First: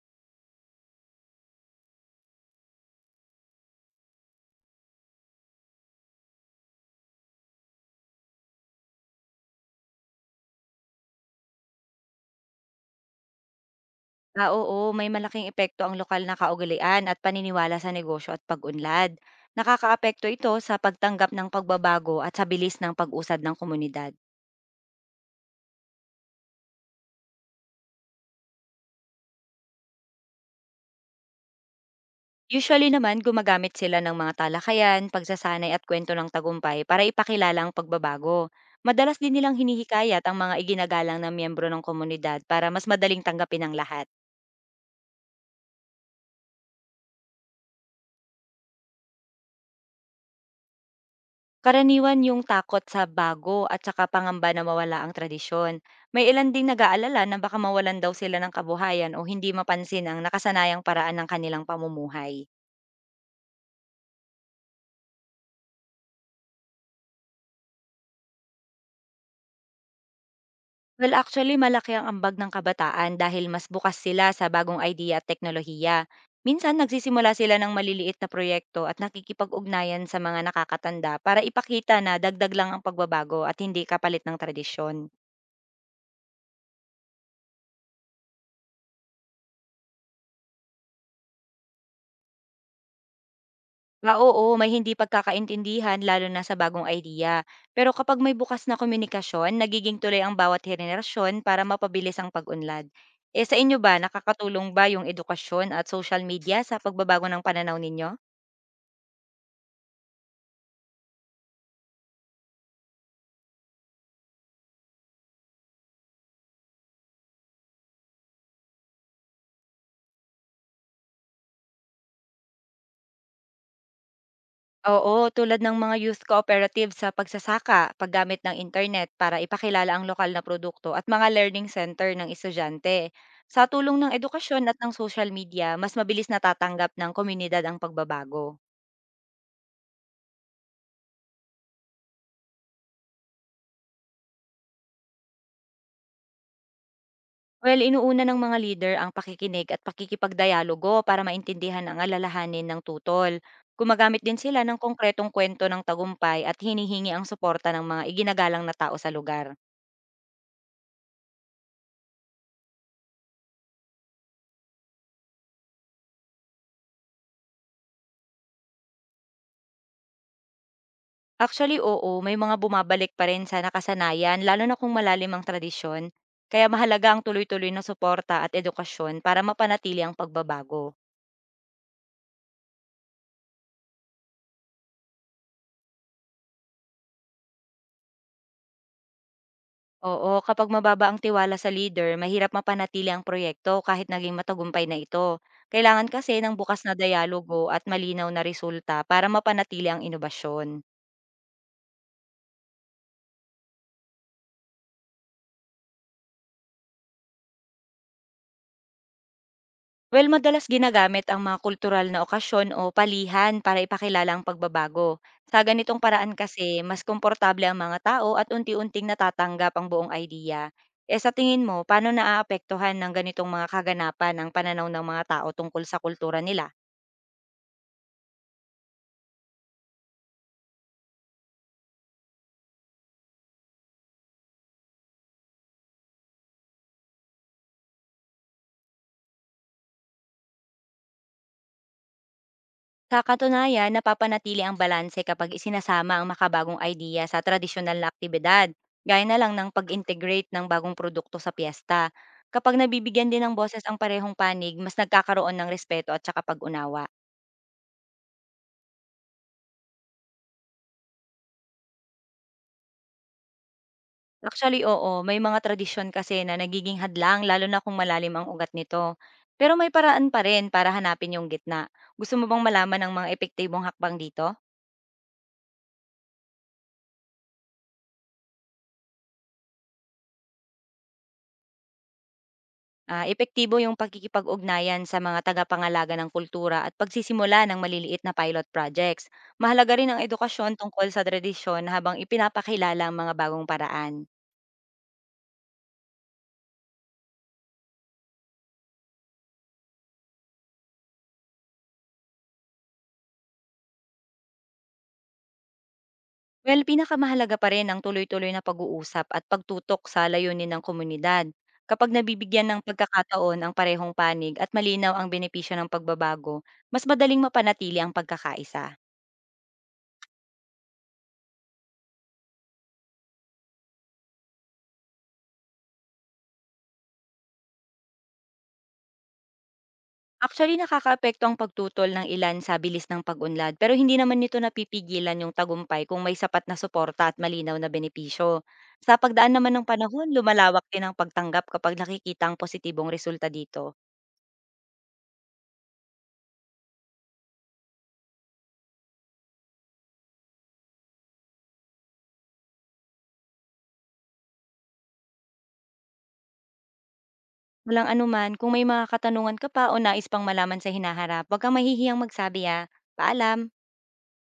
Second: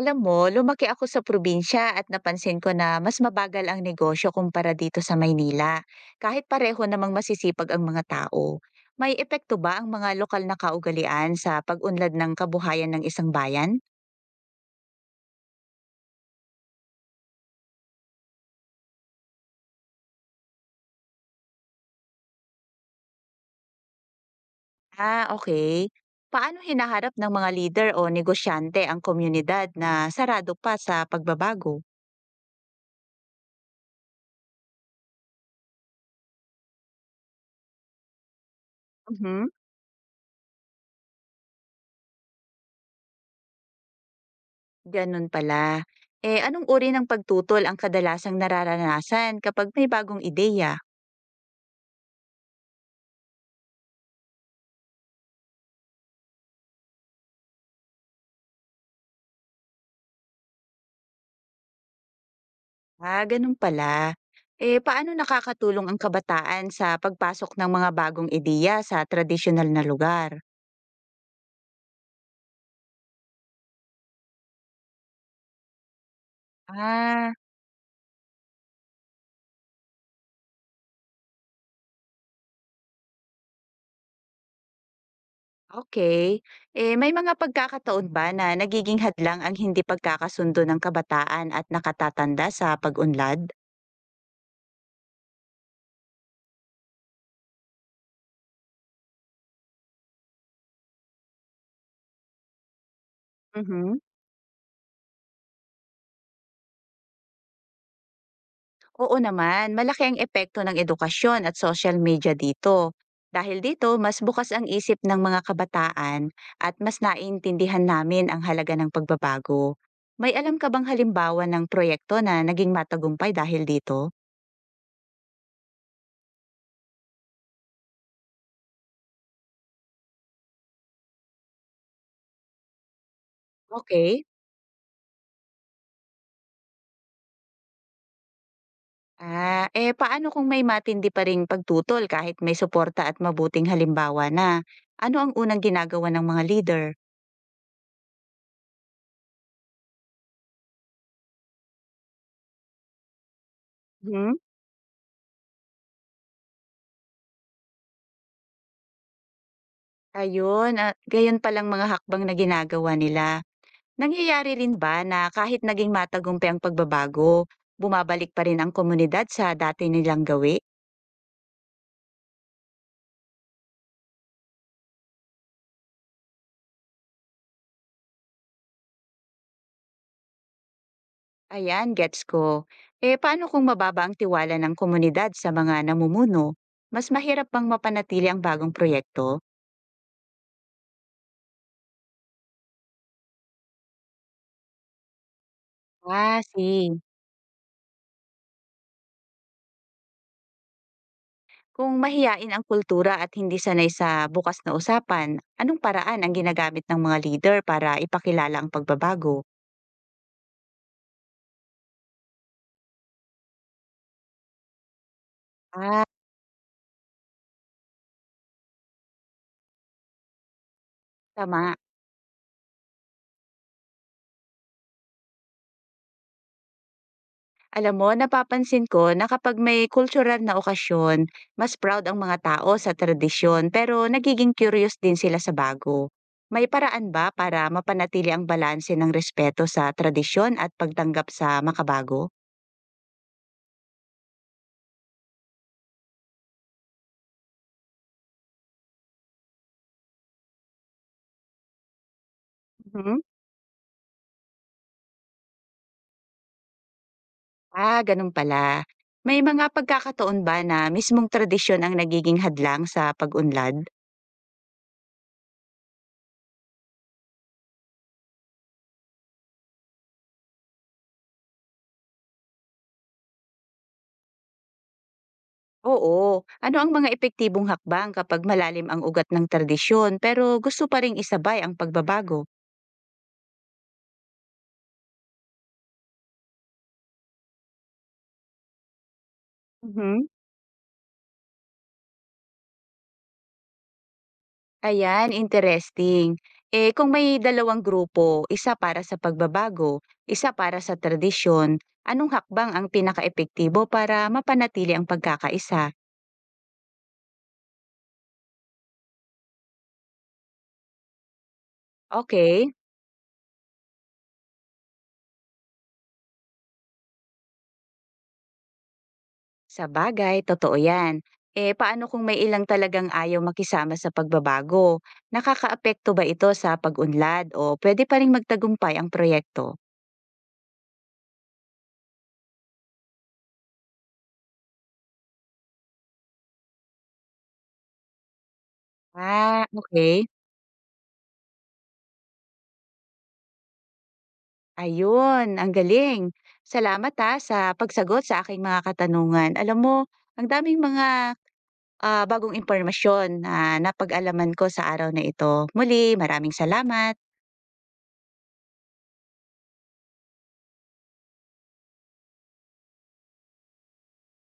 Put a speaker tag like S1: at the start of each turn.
S1: Alam mo, lumaki ako sa probinsya at napansin ko na mas mabagal ang negosyo kumpara dito sa Maynila. Kahit pareho namang masisipag ang mga tao, may epekto ba ang mga lokal na kaugalian sa pag-unlad ng kabuhayan ng isang bayan?
S2: Oo, may malaking epekto ang lokal na kaugalian at paniniwala sa negosyo at pag-unlad. Nakakaapekto ito sa pagtanggap ng pagbabago at sa bilis ng pag-usad ng komunidad.
S1: Ah, okay. Paano hinaharap ng mga leader o negosyante ang komunidad na sarado pa sa pagbabago?
S2: Usually naman, gumagamit sila ng mga talakayan, pagsasanay at kwento ng tagumpay para ipakilala ang pagbabago. Madalas din
S1: Mhm,
S2: nilang hinihikayat ang mga iginagalang na miyembro ng komunidad para mas madaling tanggapin ng lahat.
S1: ganun pala. Eh, anong uri ng pagtutol ang kadalasang nararanasan kapag may bagong ideya?
S2: Karaniwan yung takot sa bago at saka pangamba na mawala ang tradisyon. May ilan ding nag-aalala na baka mawalan daw sila ng kabuhayan o hindi mapansin ang nakasanayang paraan ng kanilang pamumuhay.
S1: Ah, ganun pala. Eh, paano nakakatulong ang kabataan sa pagpasok ng mga bagong ideya sa tradisyonal na lugar?
S2: Well, actually, malaki ang ambag ng kabataan dahil mas bukas sila sa bagong idea at teknolohiya. Minsan, nagsisimula
S1: Ah,
S2: sila ng maliliit na proyekto at nakikipag-ugnayan sa mga nakakatanda para ipakita na dagdag lang ang pagbabago at hindi kapalit ng tradisyon.
S1: okay. Eh, may mga pagkakataon ba na nagiging hadlang ang hindi pagkakasundo ng kabataan at nakatatanda sa pag-unlad?
S2: Oo, may hindi pagkakaintindihan lalo na sa bagong idea. Pero kapag may bukas na komunikasyon, nagiging tuloy ang bawat henerasyon para mapabilis ang pag-unlad. Eh sa inyo ba,
S1: Mhm.
S2: nakakatulong ba yung edukasyon at social media sa pagbabago ng pananaw ninyo?
S1: Oo naman, malaki ang epekto ng edukasyon at social media dito. Dahil dito, mas bukas ang isip ng mga kabataan at mas naiintindihan namin ang halaga ng pagbabago. May alam ka bang halimbawa ng proyekto na naging matagumpay dahil dito?
S2: Oo, tulad ng mga youth cooperative sa pagsasaka, paggamit ng internet para ipakilala ang lokal na produkto at mga learning center ng estudyante. Sa tulong ng
S1: Okay.
S2: edukasyon at ng social media, mas mabilis natatanggap ng komunidad ang pagbabago.
S1: Ah, eh paano kung may matindi pa ring pagtutol kahit may suporta at mabuting halimbawa na? Ano ang unang ginagawa ng mga leader?
S2: Well, inuuna ng mga leader ang pakikinig at pakikipagdialogo para maintindihan ang alalahanin ng tutol. Gumagamit
S1: Hmm?
S2: din sila ng konkretong kwento ng tagumpay at hinihingi ang suporta ng mga iginagalang na tao sa lugar.
S1: Ayun, ah, gayon palang mga hakbang na ginagawa nila. Nangyayari rin ba na kahit naging matagumpay ang pagbabago, bumabalik pa rin ang komunidad sa dati nilang gawi?
S2: Actually, oo, may mga bumabalik pa rin sa nakasanayan, lalo na kung malalim ang tradisyon. Kaya mahalaga ang tuloy-tuloy na suporta at edukasyon para mapanatili ang pagbabago.
S1: Ayan, gets ko. Eh paano kung mababa ang tiwala ng komunidad sa mga namumuno? Mas mahirap bang mapanatili ang bagong proyekto?
S2: Oo, kapag mababa ang tiwala sa leader, mahirap mapanatili ang proyekto kahit naging matagumpay na ito. Kailangan kasi
S1: Ah,
S2: ng bukas na
S1: see.
S2: dialogo at malinaw na resulta para mapanatili ang inobasyon.
S1: Kung mahiyain ang kultura at hindi sanay sa bukas na usapan, anong paraan ang ginagamit ng mga leader para ipakilala ang pagbabago?
S2: Well, madalas ginagamit ang mga kultural na okasyon o palihan para ipakilala ang pagbabago. Sa ganitong
S1: Ah,
S2: paraan kasi, mas komportable ang mga tao at unti-unting natatanggap ang buong idea. Eh sa tingin
S1: tama.
S2: mo, paano naaapektuhan ng ganitong mga kaganapan ang pananaw ng mga tao tungkol sa kultura nila?
S1: Alam mo, napapansin ko na kapag may kultural na okasyon, mas proud ang mga tao sa tradisyon pero nagiging curious din sila sa bago. May paraan ba para mapanatili ang balanse ng respeto sa tradisyon at pagtanggap sa makabago?
S2: Sa katunayan, napapanatili ang balanse kapag isinasama ang makabagong idea sa tradisyonal na aktibidad, gaya na lang ng pag-integrate ng bagong produkto sa piyesta. Kapag
S1: Mhm.
S2: nabibigyan din ng boses ang parehong panig, mas nagkakaroon ng respeto at saka pag-unawa.
S1: Ah, ganun pala. May mga pagkakataon ba na mismong tradisyon ang nagiging hadlang sa pag-unlad?
S2: Actually, oo, may mga tradisyon kasi na nagiging hadlang lalo na kung malalim ang ugat nito. Pero may paraan pa rin para hanapin yung gitna. Gusto mo bang malaman ng mga epektibong hakbang dito?
S1: Oo. Ano ang mga epektibong hakbang kapag malalim ang ugat ng tradisyon pero gusto pa ring isabay ang pagbabago?
S2: Epektibo yung pakikipag-ugnayan sa mga tagapangalaga ng kultura at pagsisimula ng maliliit na pilot projects. Mahalaga rin ang
S1: Mhm.
S2: edukasyon tungkol sa tradisyon habang ipinapakilala ang mga bagong paraan.
S1: Ayan, interesting. Eh kung may dalawang grupo, isa para sa pagbabago, isa para sa tradisyon, anong hakbang ang pinakaepektibo para mapanatili ang pagkakaisa?
S2: Well, pinakamahalaga pa rin ang tuloy-tuloy na pag-uusap at pagtutok sa layunin ng komunidad. Kapag nabibigyan
S1: Okay,
S2: ng pagkakataon ang parehong panig at malinaw ang benepisyo ng pagbabago, mas madaling mapanatili ang pagkakaisa.
S1: sa bagay, totoo yan. Eh paano kung may ilang talagang ayaw makisama sa pagbabago? Nakakaapekto ba ito sa pag-unlad o pwede pa rin magtagumpay ang proyekto?
S2: Actually, nakakaapekto ang pagtutol ng ilan sa bilis ng pag-unlad, pero hindi naman nito napipigilan yung tagumpay kung may sapat na suporta at malinaw na benepisyo. Sa pagdaan
S1: Ah,
S2: naman ng
S1: okay.
S2: panahon, lumalawak din ang pagtanggap kapag nakikita ang positibong resulta dito.
S1: Ayun, ang galing. Salamat ha sa pagsagot sa aking mga katanungan. Alam mo, ang daming mga bagong impormasyon na napag-alaman ko sa araw na ito. Muli, maraming salamat.
S2: Walang anuman, kung may mga katanungan ka pa o nais pang malaman sa hinaharap, huwag kang mahihiyang magsabi ha. Paalam!